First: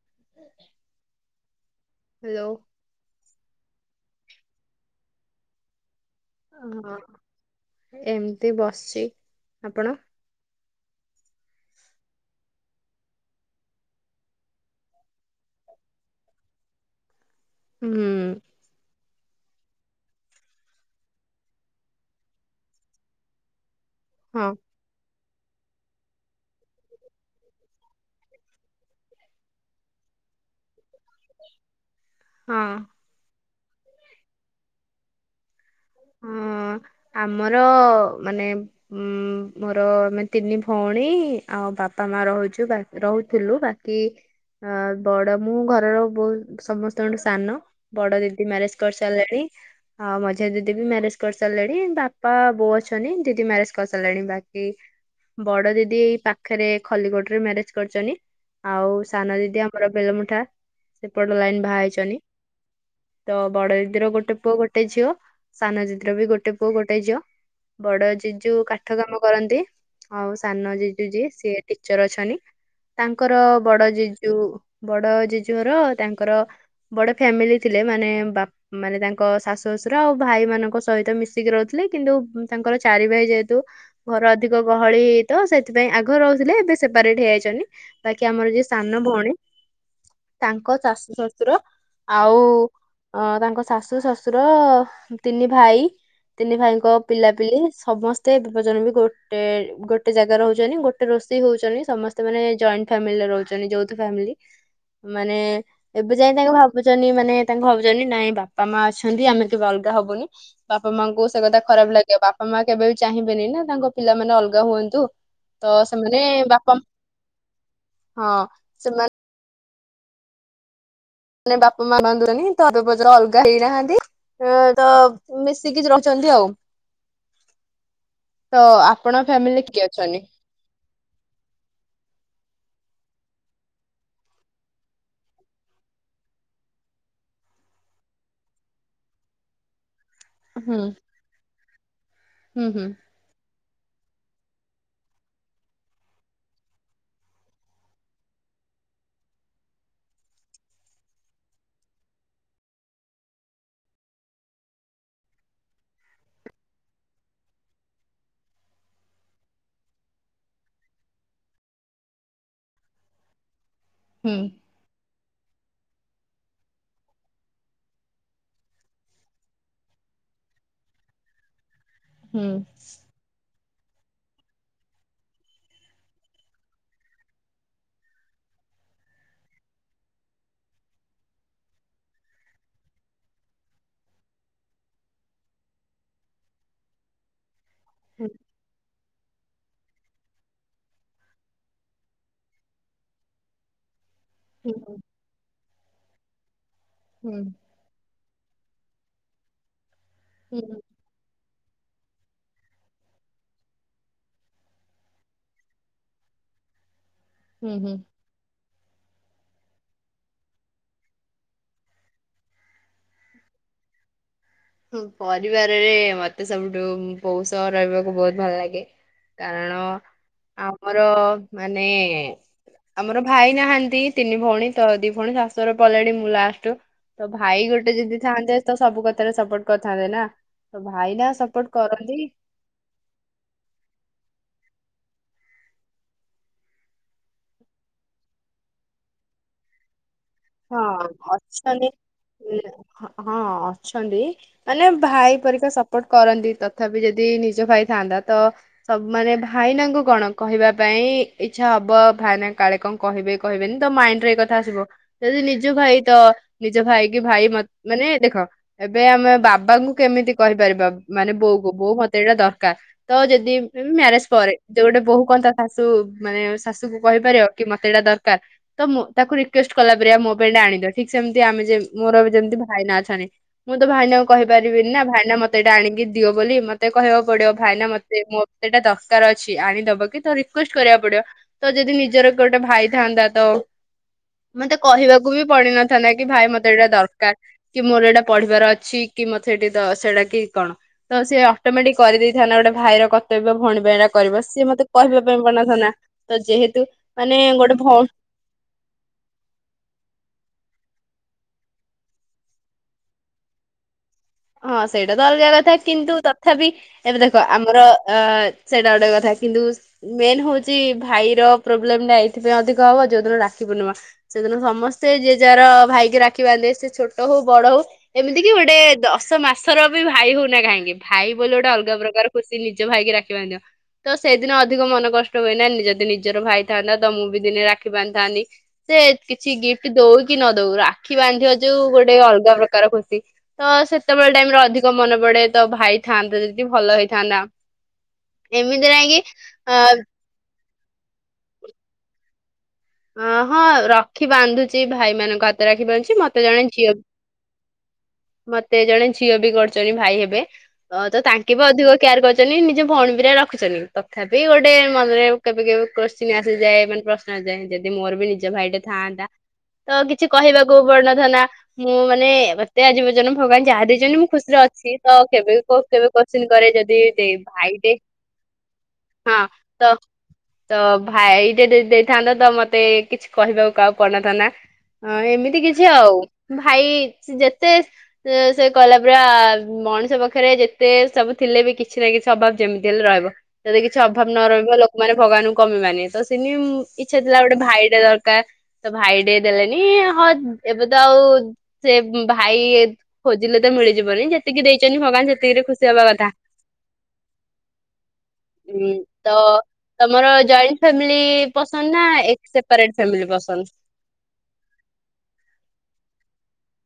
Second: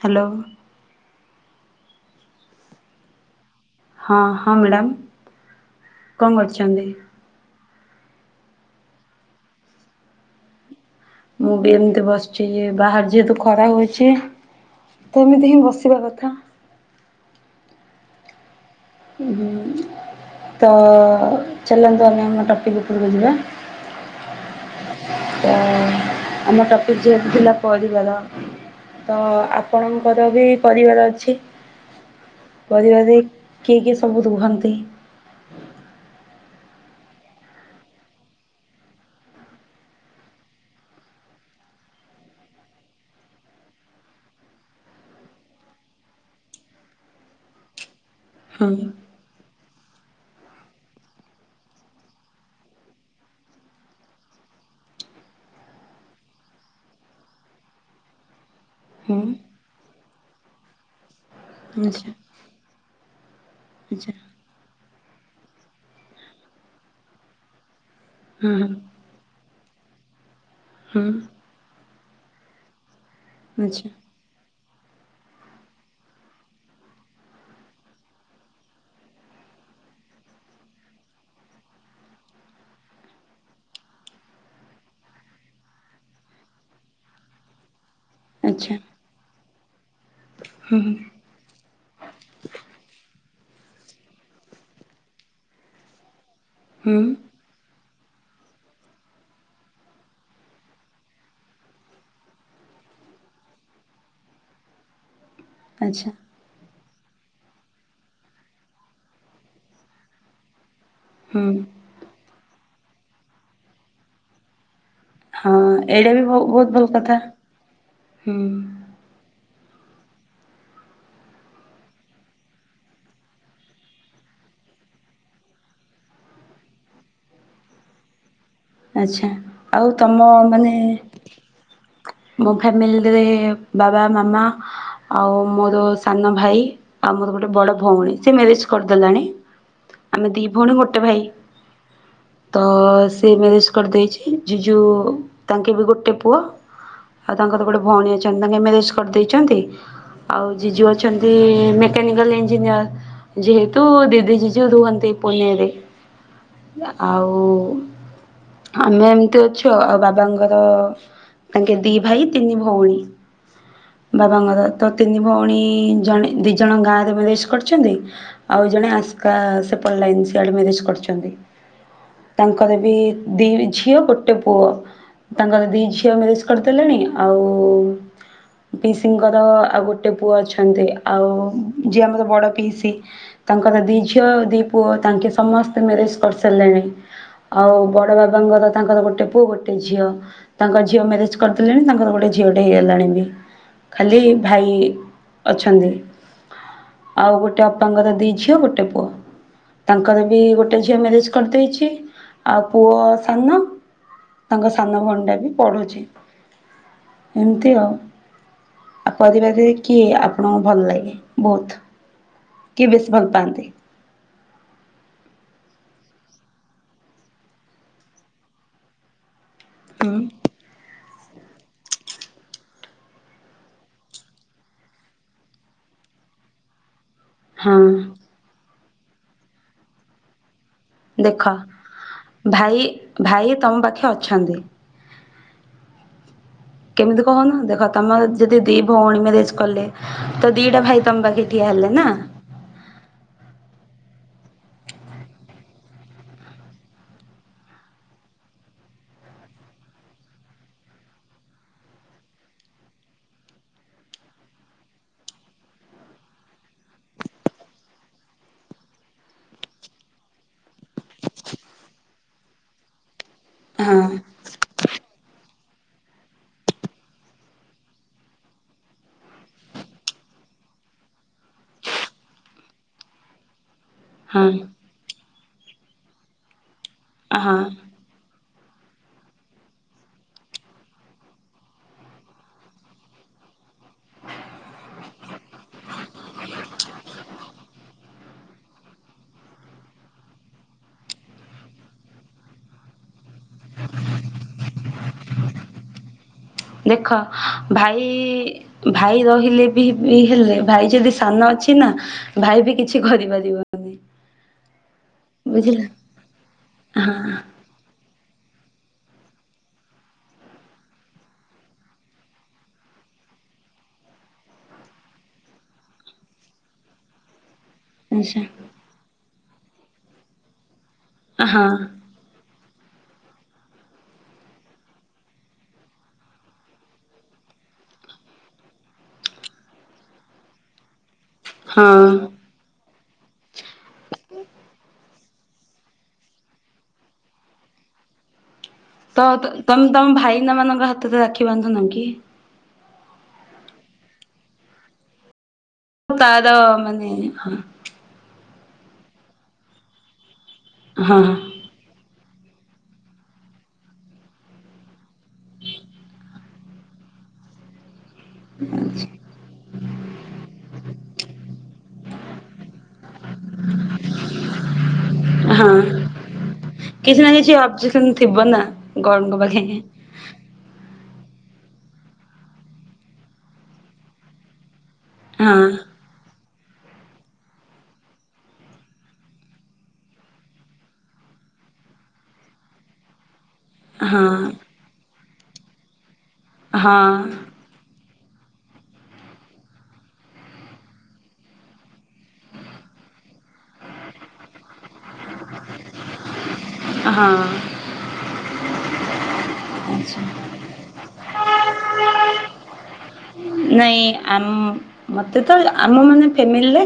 Hello hello ହଁ ହଁ madam. କଣ କରୁଛନ୍ତି? ହଁ ଏମିତି ବସିଛି। ଆପଣ? ମୁଁ ବି ଏମିତି ବସିଛି। ବାହାରେ ଯେହେତୁ ଖରା ହଉଛି ତ ଏମିତି ହିଁ ବସିବା କଥା। ହୁଁ ହୁଁ ତ ଚାଲନ୍ତୁ ଆମେ ଆମ ଟପିକ୍ ଉପରକୁ ଯିବା। ହଁ ତ ଆମ ଟପିକ୍ ଯେହେତୁ ଥିଲା ପରିବାର ତ ଆପଣଙ୍କର ବି ପରିବାର ଅ ଅଛି ହଁ ପରିବାରେ କିଏ କିଏ ସବୁ ରୁହନ୍ତି? ହଁ ଆମର ମାନେ ଉ ମୋର ଆମେ ତିନି ଭଉଣୀ, ଆଉ ବାପା ମା ରହୁଛୁ ବାକ୍ ରହୁଥିଲୁ ବାକି ଅ ବଡ ମୁଁ ଘରର ବହୁ ସମସ୍ତଙ୍କଠୁ ସାନ। ବଡ ଦିଦି ହଁ ମ୍ୟାରେଜ୍ କରିସାରିଲାଣି। ହଁ ମଝିଆ ଦି ଦିଦି ବି ମ୍ୟାରେଜ୍ କରିସାରିଲେଣି। ବାପା ବୋଉ ଅଛନ୍ତି ଦିଦି ମ୍ୟାରେଜ କରିସାରିଲାଣି ବାକି ବଡଦିଦି ଏଇ ପାଖରେ ଖଲିକୋଟ୍ ରେ ମ୍ୟାରେଜ୍ କରିଛନ୍ତି ଆଉ ହଁ ସାନ ଦିଦି ଆମର ବେଲମୁଠା ପଟ ଲାଇନ୍ ବାହା ଆଚ୍ଛା ହେଇଛନ୍ତି। ଆଚ୍ଛା ତ ବଡ ଦିଦି ଟା ଗୋଟେ ପୁଅ ଗୋଟେ। ଗୋଟେ ଝିଅ। ସାନ ଦିଦିର ବି ଗୋଟେ ପୁଅ ଗୋଟେ ଝିଅ। ବଡ ଜୀଜୁ ହଁ କାଠ କାମ କରନ୍ତି। ହଉ ସାନ ହଁ ହଁ ଯିଯୁ ଯିଏ ସିଏ ଟିିଚର ଅଛନ୍ତି। ତାଙ୍କର ଆଚ୍ଛା ବଡ ଯିଜୁ। ବଡ ଜିଯୁ ଘର ତାଙ୍କର ବଡ ଫ୍ୟାମିଲି ଥିଲେ ମାନେ ବା ମାନେ ତାଙ୍କ ଶାଶୁ ଶଶୁର ଆଉ। ଭାଇ ମାନଙ୍କ ସହିତ ମିଶିକି ରହୁଥିଲେ କିନ୍ତୁ ତାଙ୍କର ଚାରି ଭାଇ ଯେହେତୁ ଘର ଅଧିକ ଗହଳି ହେଇ ତ ସେଥିପାଇଁ ଆଗ ରହୁଥିଲେ ଏବେ ସେପାରେଟ ହେଇଯାଇଛନ୍ତି। ବାକି ଆମର ଯିଏ ଆଚ୍ଛା ସାନ ଭଉଣୀ ତାଙ୍କ ହୁଁ ଶାଶୁ ଶଶୁର ଆଉ ତାଙ୍କ ତାଙ୍କ ଶାଶୁ ଶ୍ୱଶୁର। ତିନି ଭାଇ ତିନି ଭାଇଙ୍କ ହୁଁ ପିଲାପିଲି। ସମସ୍ତେ ବିପଜନ ବି ଗୋଟେ ଗୋଟେ ଜାଗା ରହୁଛନ୍ତି ଗୋଟେ ରୋଷେଇ ହଉଛନ୍ତି ସମସ୍ତେ ମାନେ ଜଏଣ୍ଟ ଫ୍ୟାମିଲିରେ ରହୁଛନ୍ତି ଯୌଥ ଫାମିଲି। ମାନେ ଆଚ୍ଛା ଏବେ ଯାଇ ତାଙ୍କୁ ଭାବୁ ଭାବୁଛନ୍ତି ମାନେ ତାଙ୍କୁ ଭାବୁଛନ୍ତି ନାଇଁ ବାପା ମା ଅଛନ୍ତି ଆମେ କେବେ ଅଲ୍ ହବୁନି। ବାପା ମାଙ୍କୁ ସେ ହୁଁ କଥା ଖରାପ ଲାଗିବ ବାପା ମା କେବେ ବି ଚାହିଁବେନି ନା ତାଙ୍କ ପିଲାମାନେେ ଅଲଗା ହୁଅନ୍ତୁ। ହଁ ତ ଏଇଟା ସେମାନେ ବି ବହୁତ ବାପା ଭଲ କଥା ହଁ ହୁଁ। ସେମାନେ ମାନେ ବାପା ମା ବାନ୍ତୁନି ତ ଏବେପଚ୍ର ଅଲଗା ହେଇନାହାନ୍ତି ତ ମିଶିକି ରହୁଛନ୍ତି ଆଉ। ତ ଆପଣ ଆଛା ଫ୍ୟାମିଲି କିଏ ଆଉ ଅଛନ୍ତି? ତମ ମାନେ ଫ୍ୟାମିଲିରେ ବାବା ମାମା ଆଉ ମୋର ସାନ ଭାଇ ଆଉ ମୋର ଗୋଟେ ବଡ଼ ଭଉଣୀ ସେ ମ୍ୟାରେଜ କରିଦେଲାଣି। ଆମେ ଦି ଭଉଣୀ ହୁଁ ଗୋଟେ ଭାଇ। ହୁଁ ହୁଁ ତସ୍ ମ୍ୟାରେଜ କରିଦେଇଛି, ଜିଜୁ ତାଙ୍କେ ବି ଗୋଟେ ପୁଅ ଆଉ ତାଙ୍କର ଗୋଟେ ଭଉଣୀ ଅଛନ୍ତି, ତାଙ୍କେ ମ୍ୟାରେଜ କରିଦେଇଛନ୍ତି, ଆଉ ଜିଜୁ ଅଛନ୍ତି ମେକାନିକାଲ୍ ଇଞ୍ଜିନିୟର ଯେହେତୁ ଦିଦି ଜିଜୁ ରୁହନ୍ତି ପୁନେରେ ଆଉ ଆମେ ଏମିତି ଅଛୁ ଆଉ ବାବାଙ୍କର ତାଙ୍କେ ଦି ଭାଇ ତିନି ଭଉଣୀ। ବାବାଙ୍କର ତ ତି ତିନି ଭଉଣୀ ଜଣେ ଦିଇ ଜଣ ଗାଁ ରେ ମ୍ୟାରେଜ କରିଛନ୍ତି ଆଉ ଜଣେ ଆସ୍କା ସେ ପଟଲାଇନ୍ ସିଆଡ଼େ ମ୍ୟାରେଜ କରିଛନ୍ତି। ହୁଁ ତାଙ୍କର ବି ଦି ଝିଅ ଗୋଟେ ପୁଅ ତାଙ୍କର ଦି ଝିଅ ମ୍ୟାରେଜ କରିଦେଲେଣି ଆଉ ପିଇସିଙ୍କର ଆଉ ଗୋଟେ ପୁଅ ଅଛନ୍ତି ଆଉ ଯିଏ ଆମର ବଡ଼ ପିଇସି ତାଙ୍କର ଦି ଝିଅ ଆଉ ଦି ପୁଅ ତାଙ୍କେ ସମସ୍ତେ ମ୍ୟାରେଜ କରିସାରିଲେଣି ଆଉ ବଡ଼ ହୁଁ ବାବାଙ୍କର ତାଙ୍କର ଗୋଟେ ଗୋଟେ ପୁଅ ଗୋଟେ ଝିଅ ତାଙ୍କ ଝିଅ ମ୍ୟାରେଜ କରିଦେଲେଣି ତାଙ୍କର ଗୋଟେ ଝିଅଟେ ହେଇଗଲାଣି ବି ଖାଲି ଭାଇ ହୁଁ ଅଛନ୍ତି। ଆଉ ହୁଁ ଗୋଟେ ଅପାଙ୍କର ଦି ଝିଅ ଗୋଟେ ପୁଅ। ତାଙ୍କର ବି ହୁଁ ଗୋଟେ ଝିଅ ମ୍ୟାରେଜ୍ କରିଦେଇଛି ଆଉ ପୁଅ ସାନ ତାଙ୍କ ସାନ ଭଉଣୀ ଟା ବି ପଢ଼ୁଛି। ଏମିତି ହୁଁ ହୁଁ। ଆଉ । ଆଉ ପରିବାରରେ କିଏ ଆପଣଙ୍କୁ ଭଲ ଲାଗେ ବହୁତ କିଏ ବେଶୀ ଭଲ ପାଆନ୍ତି? ପରିବାରରେ ମତେ ସବୁଠୁ ବୋଉ ସହ ରହିବାକୁ ବହୁତ ଭଲ ଲାଗେ । କାରଣ ହୁଁ। ଆମର ମାନେ ଆମର ଭାଇ ନାହାଁନ୍ତି ତିନି ଭଉଣୀ ତ ଦି ଭଉଣୀ ଶାଶୂଘର ପଳେଇଲେଣି ମୁଁ ଲାଷ୍ଟ । ତ ଭାଇ ହଁ ଗୋଟେ ଯଦି ଥାନ୍ତେ ତ ସବୁ କଥାରେ ସପୋର୍ଟ କରିଥାନ୍ତେ ନା । ଦେଖ ଭାଇ ଭାଇ ତମ ପାଖେ ଅଛନ୍ତି । କେମିତି କହୁନ ଦେଖ ତମର ଯଦି ଦି ଭଉଣୀ ମ୍ୟାରେଜ କଲେ ତ ଦିଟା ହଁ ଭାଇ ତମ ପାଖେ ଠିଆ ହେଲେ ଅଛନ୍ତି ନା। ହଁ ଅଛନ୍ତି ମାନେ ଭାଇ ପରିକା ସପୋର୍ଟ କରନ୍ତି ତଥାପି ଯଦି ନିଜ ଭାଇ ଥାଆନ୍ତା ତ ସବୁ ମାନେ ଭାଇନାଙ୍କୁ କଣ କହିବା ପାଇଁ ଇଚ୍ଛା ହବ ଭାଇନା କାଳେ କଣ କହିବେ କହିବେନି ତ ମାଇଣ୍ଡ ରେ ଏକଥା ଆସିବ ଯଦି ନିଜ ଭାଇ ତ ନିଜ ଭାଇ କି ଭାଇ ମାନେ ଦେଖ ଏବେ ଆମେ ବାବାଙ୍କୁ କେମିତି କହିପାରିବା ମାନେ ବୋଉ କୁ ବୋଉ ମତେ ଏଇଟା ଦରକାର ତ ଯଦି ହଁ ମ୍ୟାରେଜ ପରେ ଯୋଉ ଗୋଟେ ବୋହୂ କଣ ତା ଶାଶୂ ମାନେ ଶାଶୂକୁ କହିପାରିବ କି ମତେ ଏଇଟା ଦରକାର ତ ମୁଁ ତାକୁ ରିକୁଏଷ୍ଟ କଲାପରିଆ ମୋ ପାଇଁ ଏଇଟା ଆଣିଦିଅ ଠିକ ସେମିତି ଆମେ ମୋର ବି ଯେମିତି ଭାଇନା ଅଛନ୍ତି ମୁଁ ତ ଭାଇନାଙ୍କୁ କହିପାରିବିନି ନା ଭାଇନା ମତେ ମତେ ଏଟା ଆଣିକି ଦିଅ ବୋଲି ମତେ କହିଆକୁ ପଡିବ ହଁ ଭାଇନା ମତେ ମୋ ସେଟା ଦରକାର ଅଛି ଆଣିଦବକି ତ ରିକୁଏଷ୍ଟ କରିବାକୁ ପଡିବ ତ ଯଦି ନିଜର ଗୋଟେ ଭାଇ ଥାନ୍ତା ତ ମତେ କହିବାକୁ ବି ପଡିିନଥାନ୍ତା କି ଭାଇ ମତେ ଏଇଟା ଦରକାର କି ମୋର ଏଇଟା ପଢିବାର ଅଛି କି ମତେ ଏଠି ସେଇଟା କି କଣ ତ ସିଏ ଅଟୋମେଟିକ କରିଦେଇଥାନ୍ତା ଗୋଟେ ଭାଇର କର୍ତ୍ତବ୍ୟ ଭଉଣୀ ଏଟା କରିବାର ସିଏ ମତେ କହିବା ପାଇଁ ପଡିନଥାନ୍ତା ତ ଯେହେତୁ ଦେଖ ମାନେ ଗୋଟେ ଭଉଣୀ ଭାଇ ଭାଇ ରହିଲେ ହେଲେ ଭାଇ ଯଦି ସାନ ଅଛି ନା ଭାଇ ବି କିଛି କରିପାରିବନି । ହଁ ସେଇଟା ତ ଅଲଗା କଥା କିନ୍ତୁ ତଥାପି ହଁ ଏଇଟା ଦେଖ ଆମର ଅ ସେଇଟା ଗୋଟେ କଥା କିନ୍ତୁ ମେନ୍ ହଉଛି ଭାଇର ପ୍ରୋବ୍ଲେମ ଟା ଏଇଥିପାଇଁ ଅଧିକ ହବ ଯୋଉଦିନ ରାକ୍ଷୀ ପୂର୍ଣ୍ଣିମା ସେଦିନ ସମସ୍ତେ ଯିଏ ଯାହାର ଭାଇକି ରାକ୍ଷୀ ବାନ୍ଧିବେ ସେ ଛୋଟ ହଉ ବଡ ହଉ ଆଛା ଏମିତି କି ଗୋଟେ ମାସର ବି ଭାଇ ହଉନା କାହିଁକି ଭାଇ ବୋଲି ଗୋଟେ ହଁ ଅଲଗା ପ୍ରକାର ଖୁସି ନିଜ ଭାଇ କିି ରାକ୍ଷୀ ବାନ୍ଧିବ ତ ସଇଦିନ ଅଧିକ ମନ କଷ୍ଟ ହୁଏନା ଯଦି ନିଜର ଭାଇ ଥାନ୍ତା ତ ମୁଁ ବି ଦିନେ ରାକ୍ଷୀ ବାନ୍ଧିଥାନ୍ତି ସେ କିଛି ଗିଫ୍ଟ ଦଉ କି ନ ଦଉ ରା ରାକ୍ଷୀ ବାନ୍ଧିବ ଯଉ ଗୋଟେ ହଁ। ଅଲଗା ପ୍ରକାର ଖୁସ ଛି ତ ସେ। ସେତେବେଳ ଟାଇମରେ ଅଧିକ ମନ ପଡେ। ତ ଭାଇଥାନ୍ତେ ଯଦି ଭଲ ହେଇଥାନ୍ତା। ଏମିତି ନାଇଁ କି ତ ତ ତମ୍ ତମ ଭାଇନା ମାନଙ୍କ ହାତରେ ରାକ୍ଷୀ ବାନ୍ଧୁନ କି? ଅ ହଁ ରଖି ବାନ୍ଧୁଛି ଭାଇମାନଙ୍କ ହା ତାର ମାନେ ହଁ ମତେ ଜଣେ ଝିଅ ବି କରିଛନ୍ତି ଭାଇ ହେବେ। ଅ ତ ତାଙ୍କେ ହଁ ବି ଅଧିକ କେୟାର କରି ଚନି ନିଜ ଭଉଣୀ ପରିକା ରଖୁଚନି। ତଥାପି ଗୋଟେ ମନରେ କେବେ କେବେ କୋଶ୍ଚିନ୍ ଆସିଯାଏ ମାନେ ପ୍ରଶ୍ନ ଆସିଯାଏ ଯଦି ମୋର ବି ନିଜ ଭାଇଟେ ଥାଆନ୍ତା। ତ କିଛି କହିବାକୁ ପଡିନଥାନ୍ତା। ମୁଁ ମାନେ ମୋତେ ଆଜି ପର୍ଯ୍ୟନ୍ତ ଭଗବାନ ଯାହା ଦେଇଛନ୍ତି ମୁଁ ଖୁସିରେ ଅଛି। ତ କେବେ ହଁ କ କେବେ କୋଶ୍ଚିିନ କରେ ଯଦି କିଛି ନା ଦେଇ କିଛି ଭାଇଟେ ଅବଜେକ୍ସନ ଥିବ ନା ଗଡଙ୍କ ହଁ ପାଖେ ତ ତ ଭାଇ ଟେ ଦେ ଦେଇଥାନ୍ତେ ତ ମ ମତେ କିଛି କହିବାକୁ କାହାକୁ ପଡ଼ିନଥାନ୍ତା। ହଁ ଏମିତି କିଛି ଆଉ। ଭାଇ ଯେତେ ସେ ଏ କହିଲା ପରା-ରା-ରା ମଣିଷ ପାଖରେ ଯେତେ ସବୁ ଥିଲେ ବି କିଛି ନା କିଛି ଅଭାବ ଯେମିତି ହେଲେ ରହିବ। ଯଦି କିଛି ଅଭାବ ହଁ ନ ରହିବ ଲୋକମାନେ ଭଗବାନ ଙ୍କୁ କଣ ପାଇଁ ମାନିବେ ତ ସେ ତିନିମ୍ ହଁ ଇଚ୍ଛା ଥିଲା ଗୋଟେ। ଏଇଟା ଦରକାର ତ ଭାଇ ଟେ ଦେଲେନି। ହଁ ଏବେ ତ ଆଉ-ଉ-ଉ ସେ ଭାଇ-ଇ-ଇ ଖୋଜିଲେ ତ ମିଳିଯିବନି। ଯେତିକି ଦେଇଛନ୍ତି ଭଗବାନ ସେ ତିକିରେ ଖୁସି ହବା କଥା। ହଁ। ହୁଁ। ତ-ଅ-ଅ ତମର ଜଏଣ୍ଟ ଫ୍ୟାମିଲି-ଲି-ଲି ପସନ୍ଦ ନା-ନା-ନା ଏ ସେପାରେଟ୍ ନାଇଁ-ଇଁ-ଇଁ ଆମ-ମ-ମ ମତେ ତ ଆମ ମାନେ ଫେମିଲ ରେ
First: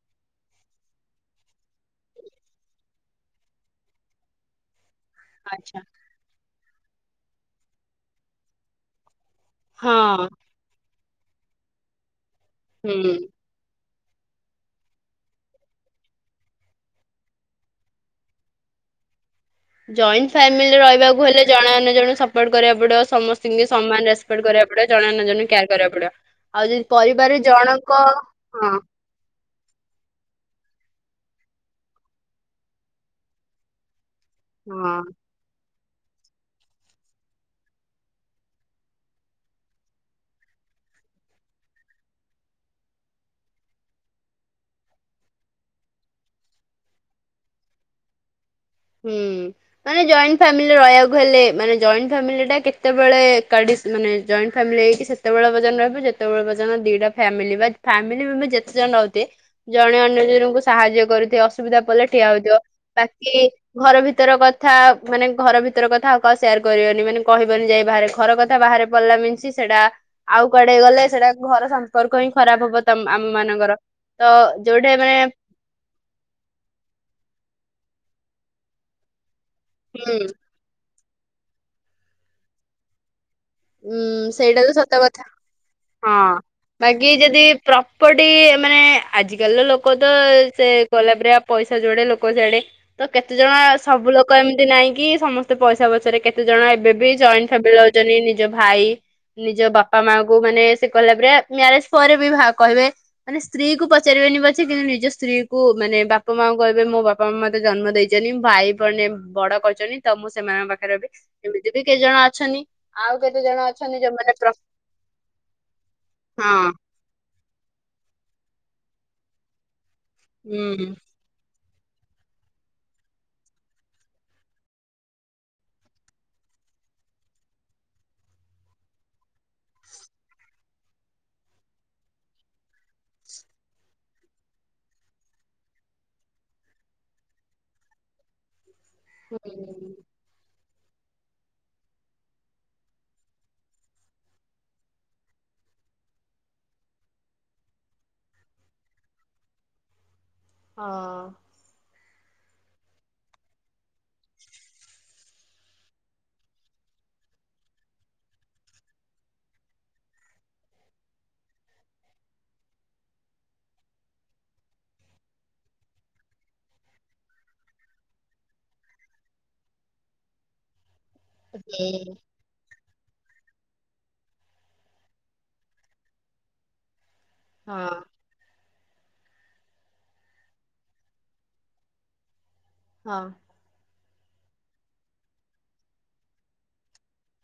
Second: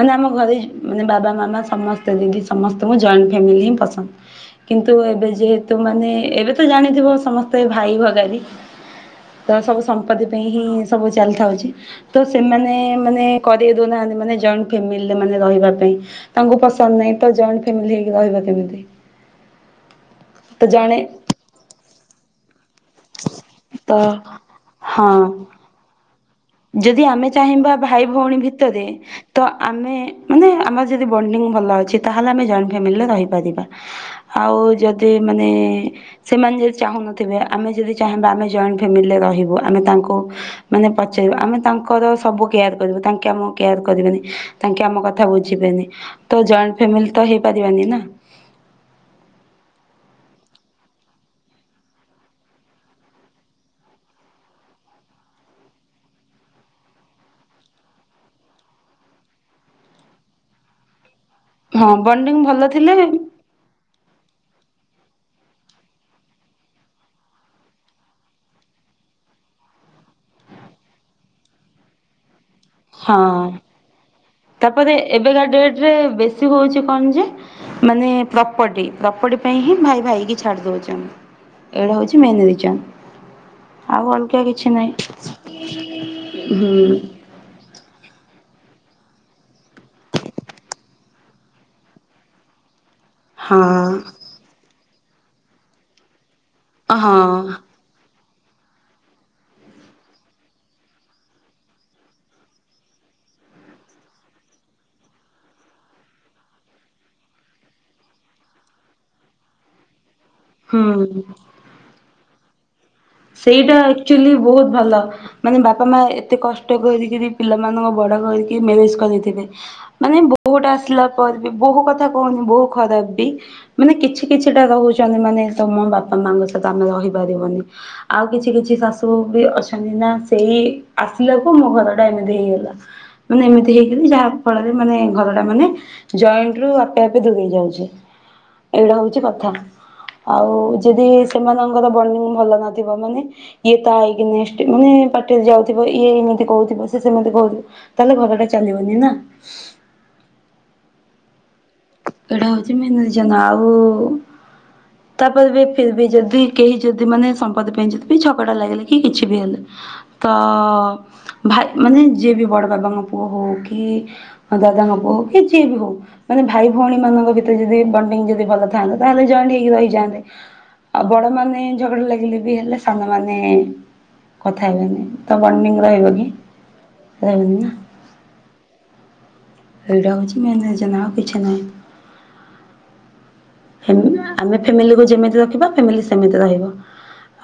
ମାନେ ଆମ ଘରେ ଯ ବାବା, ମାମା ସମସ୍ତେ ଦିିଦି ସମସ୍ତ ଙ୍କୁ ଜଏଣ୍ଟ ଫ୍ୟାମିଲି ହିଁ ପସନ୍ଦ। କିନ୍ତୁ ଏବେ ଯେହେତୁ ଆଚ୍ଛା। ମାନେ ଏ-ଏ ଏବେ ତ ତ ଜାଣିଥିବ ସମସ୍ତେ ଭାଇ ଭଗାରୀ। ତ ସବୁ ହଁ ସମ୍ପତ୍ତି ହିଁ ସବୁ ଚାଲିଥାଉଛି। ତ ସେମାନେ-ନେ-ନେ ହୁଁ। ମାନେ କରି ଦଉନାହାନ୍ତି ମାନେ ଜଏଣ୍ଟ ଫ୍ୟାମିଲିରେ ମାନେ ରହିବା ପାଇଁ। ତାଙ୍କୁ ପସନ୍ଦ ନାହିଁ ତ ଜଏଣ୍ଟ ଫ୍ୟାମଲି ହେଇକି ରହିବା କେମତି। ଜଏଣ୍ଟ ଫ୍ୟାମିଲିରେ ରହିବାକୁ ହେଲେ ଜଣେ ଅନ୍ୟ ଜଣଙ୍କୁ ସପୋର୍ଟ କରିବାକୁ ପଡିବ ସମସ୍ତିଙ୍କି ତ ସମାନ ରେସପେକ୍ଟ କରିବାକୁ ପଡିବ। ଜଣେ ଅନ୍ୟ ହଁ ଜଣଙ୍କୁ କେୟାର କରିବାକୁ ପଡିବ। ଆଉ ଯଦି ଆମେ ପରିବାରରେ ଚାହିଁବା ଜଣଙ୍କ ଭାଇ ଭଉଣୀ ହଁ ଭିତରେ ତ ଆମେ ମାନେ ଆମର ଯଦି ବଣ୍ଡିଙ୍ଗ ଭଲ ଅଛି ତାହେଲେ ଆମେ ଜଏଣ୍ଟ ଫ୍ୟାମିଲିରେ ରହିପାରିବା। ଆଉ ହଁ। ଯଦି ମାନେ-ଏ-ଏ ସେମାନେ ଯଦି ଚାହୁଁନଥିବେ ଆମେ ଯଦି ଚାହିଁବା ଆମେ ଜଏଣ୍ଟ ଫାମିଲିରେ ରହିବୁ ଆମେ ତାଙ୍କୁ ମାନେ ପଚ ରିବୁ ଆମେ ତାଙ୍କର ସବୁ କେୟାର କରୁ ତାଙ୍କେ ଆମ କେୟାର କରିବେନି ତାଙ୍କେ ଆମ କଥା ବୁଝିବେନି, ତ ଜଏଣ୍ଟ ଫ୍ୟାମିଲି ତ ହେଇପାରିବାନି ନା। ହୁଁ ମାନେ ଜଏଣ୍ଟ ଫ୍ୟାମିଲି ରହିବାକୁ ହେଲେ ମାନେ ଜଏଣ୍ଟ ଫ୍ୟାମିଲି ଟା କେତେବେଳେ କାଡ଼ିଶ୍ ମାନେ ଜଏଣ୍ଟ ଫାମିଲ ହେଇକି ସେତେବେଳେ ପର୍ଯ୍ୟନ୍ତ ରହିବ ଯେତେବେଳେ ପର୍ୟ୍ୟନ୍ତ ଦିଟା ଫାମିଲି ବା ଫାମିଲି ଯେତେ ଜଣ ରହୁଥିବେ ଜଣେ ଅନ୍ୟ ଜଣଙ୍କୁ ସାହାଯ୍ୟ କରୁ। ଟେ ଅସୁବିଧା ହଁ ପଡ଼ିଲେ ଠିଆ ବଣ୍ଡିଙ୍ଗ ହଉଥିବ ଭଲ ଥିଲେ ବାକି। ଘର ଭିତର କଥା ମାନେ ଘର ଭିତର କଥା ଆଉ କାହା ସେୟାର କରିବନି ମାନେ କହିବନି ଯାଇ ବାହାରେ ଘର କଥା ବାହାରେ ପଡିଲା ମିନଶ୍ ସେଟା ଆଉ କୁଆଡେ ଗଲେ ସେଟା ଘର ସମ୍ପର୍କ ହିଁ। ଖରାପ ହବ ତମ ହଁ ଆମ ମାନଙ୍କର ତ ଯୋଉଟା ତାପରେ ମାନେ ଏବେକା ଡେଟ ରେ ବେଶୀ ହଉଛି କଣ ଯେ। ମାନେ ପ୍ରପର୍ଟି ପ୍ରପର୍ଟି। ପାଇଁ ହିଁ ଭାଇ ହୁଁ ଭାଇ କି ଛାଡି ଦଉଛନ୍ତି। ଏଇଟା ହଉଛି ମେନ୍ ରିଜନ। ଉଁ ଆଉ ଅଲଗା ସେଇଟା କିଛି ତ ସତ ନାହିଁ କଥା ହଁ ହୁଁ। ବାକି ଯଦି। ପ୍ରପର୍ଟି ମାନେ ଆଜିକାଲିର ଲୋକ ତ ସେ ଗଲାପ ପଇସା ଯୋଡେ ଲୋକ ସୀଆଡେ। ତ କେତେ ଜଣ ସବୁ ହଁ ଲୋକ ଏମିତି ନାହିଁ। କି ସମସ୍ତେ ପଇସା ପଛରେ କେତେ। ଜଣ ଏବେ ବି ହଁ ଜଏଣ୍ଟ ଫ୍ୟାମିଲିରେ ରହୁଛନ୍ତି। ନିଜ ଭାଇ ନିଜ ବାପା ମା କୁ ମାନେ ସେ କହିଲା ପରେ ମ୍ୟାରେଜ ପରେ ବି କହିବେ ମାନେ ସ୍ତ୍ରୀ କୁ ପଚାରିବେନି ପଛେ କିନ୍ତୁ ନିଜ ସ୍ତ୍ରୀ କୁ ମାନେ ବାପା ମାଙ୍କୁ କହିବେ ମୋ ବାପା ମା ମତେ ଜନ୍ମ ଦେଇଛନ୍ତି ଭାଇ ମାନେ ବଡ କରିଛନ୍ତି। ତ ମୁଁ ସେମାନଙ୍କ ପାଖରେ ବି ହୁଁ। ଏମିତି ବି କେତେ ଜଣ ଅଛନ୍ତି। ଅଛନି ସେଇଟା ଆକ୍ଚୁଆଲି ବହୁତ ଭଲ ମାନେ ବାପା ମା ଏତେ ହଁ କଷ୍ଟ କରିକରି ପିଲାମାନଙ୍କୁ ବଡ କର। ମ୍ୟାରେଜ କରିଥିବେ। ମାନେ ବୋହୂ ଟା ହୁଁ। ଆସିଲା ପରେ ବି। ବୋହୁ କଥା କହୁନି ବୋହୂ ଖରାପ ବି ମାନେ କିଛି କିଛିଟା ରହୁଛନ୍ତି ମାନେ ତମ ବାପା ମାଙ୍କ ସହିତ ଆମେ ରହିପାରିବୁନି। ଆଉ କିଛି କିଛି ଶାଶୁ ବି ଅଛନ୍ତି ନା ସେଇ ଆସିଲାକୁ ମୋ ଘର ଟା ଏମିତି ହେଇଗଲା ମାନେ ଏମିତି ହେଇଗଲି ଯାହା ଫଳରେ ମାନେ ଘରଟା ମାନେ ଜଏଣ୍ଟ ରୁ ଆପେ ଆପେ ଦୂରେଇ ଯାଉଛି। ଏଇଟା ହଉଛି କଥା ହୁଁ ଆଉ। ଯଦି ସେମାନଙ୍କର ବଣ୍ଡିଙ୍ଗ ଭଲ ନ ମାନେ ଇଏ ତା ହେଇକି ମାନେ ପାଟିରେ ଯାଉଥିବ ଇଏ ଏମିତି କହୁଥିବ ସେ ସେମିତି କହୁଥିବ ତାହେଲେ ଘରଟା ଚାଲିବନି ନା। ହଁ ଏଇଟା ହଉଛି ମେନ୍ ରିଜନ ଆଉ ତାପରେ ବି ଫିର୍ ବି ଯଦି କେହି ଯଦି ମାନେ ସମ୍ପତ୍ତି ପାଇଁ ଯଦ ଛକଟା ଲାଗିଲେ କି କିଛି ବି ହେଲେ ତ ଭାଇ ମାନେ ଯିଏ ବି ବଡ ବାବାଙ୍କ ପୁଅ ହଉ କି ଦାଦାଙ୍କ ପୁଅ ହଉ କି ଯିଏ ବି ହଉ ମାନେ ଭାଇ। ଭଉଣୀ ମାନଙ୍କ ଭିତରେ ଯଦି ବିଣ୍ଡିଂ ଯଦି ଭଲ ଥାନ୍ତା ତାହେଲେ ଜଏଣ୍ଟ ହେଇକି ରହି ଯାଆନ୍ତେ। ଆଉ ବଡ ମାନେ ଝଗଡା ଲାଗିଲେ ବି ହେଲେ। ସାନମାନେ କଥା ହେବେନି ତ ବଣ୍ଡିଙ୍ଗ ରହିବ କି? [inaudible] ରହୁଛି ମନ ଯେନା କିଛି ନାହି ହଁ ଆମେ ଫ୍ୟାମିଲିକୁ ଯେମିତି ରଖିବା ଫ୍ୟାମିଲି ସେମିତି ରହିବ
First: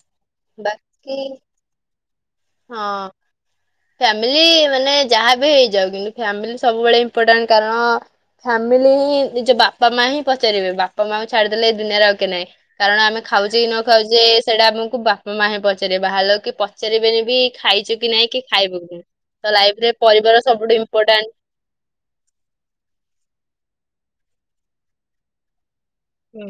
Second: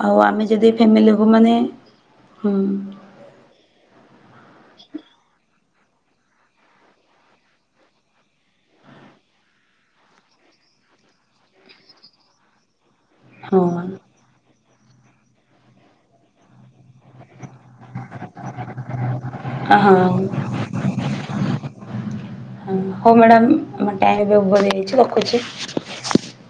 ଆଉ ଆମେ ଯଦି ବାକି ଫ୍ୟାମିଲିକୁ ମାନେ ହୁଁ ହଁ ଫ୍ୟାମିଲି ମାନେ ଯାହାବି ଯାଉ କିନ୍ତୁ ଫାମିଲି ସବୁବେଳେ ଇମ୍ପୋଟାଣ୍ଟ କାରଣ ଫ୍ୟାମିଲି ହିଁ ନିଜ ବାପା ମା ହିଁ ପଚାରିବେ ବାପା ମାଙ୍କୁ ଛାଡିଦେଲେ ଏ ଦୁନିଆରେ ଆଉ କେ ନହିଁ କାରଣ ଆମେ ଖାଉଛେ ହଁ କି ନ ଖାଉଛେ ସେଇଟା ଆମକୁ କୁବା ମୋ ମାହିେଁ ପଚାରିବ ବାହାରଲ କି ପଚାରିବେନି ବି ଖାଇଛୁ କି ନାଇଁ କି ଖାଇବୁ କି ନାଇଁ ତ ହଁ ଲାଇଫରେ ହଁ ପରିବାର ସବୁଠୁ ଇମ୍ପଟାଣ୍ଟ ହଉ ମ୍ୟାଡ଼ାମ ଆମ ଟାଇମ ଅଭର ହୋଇ ଯାଇଛି ରଖୁଛି ହୁଁ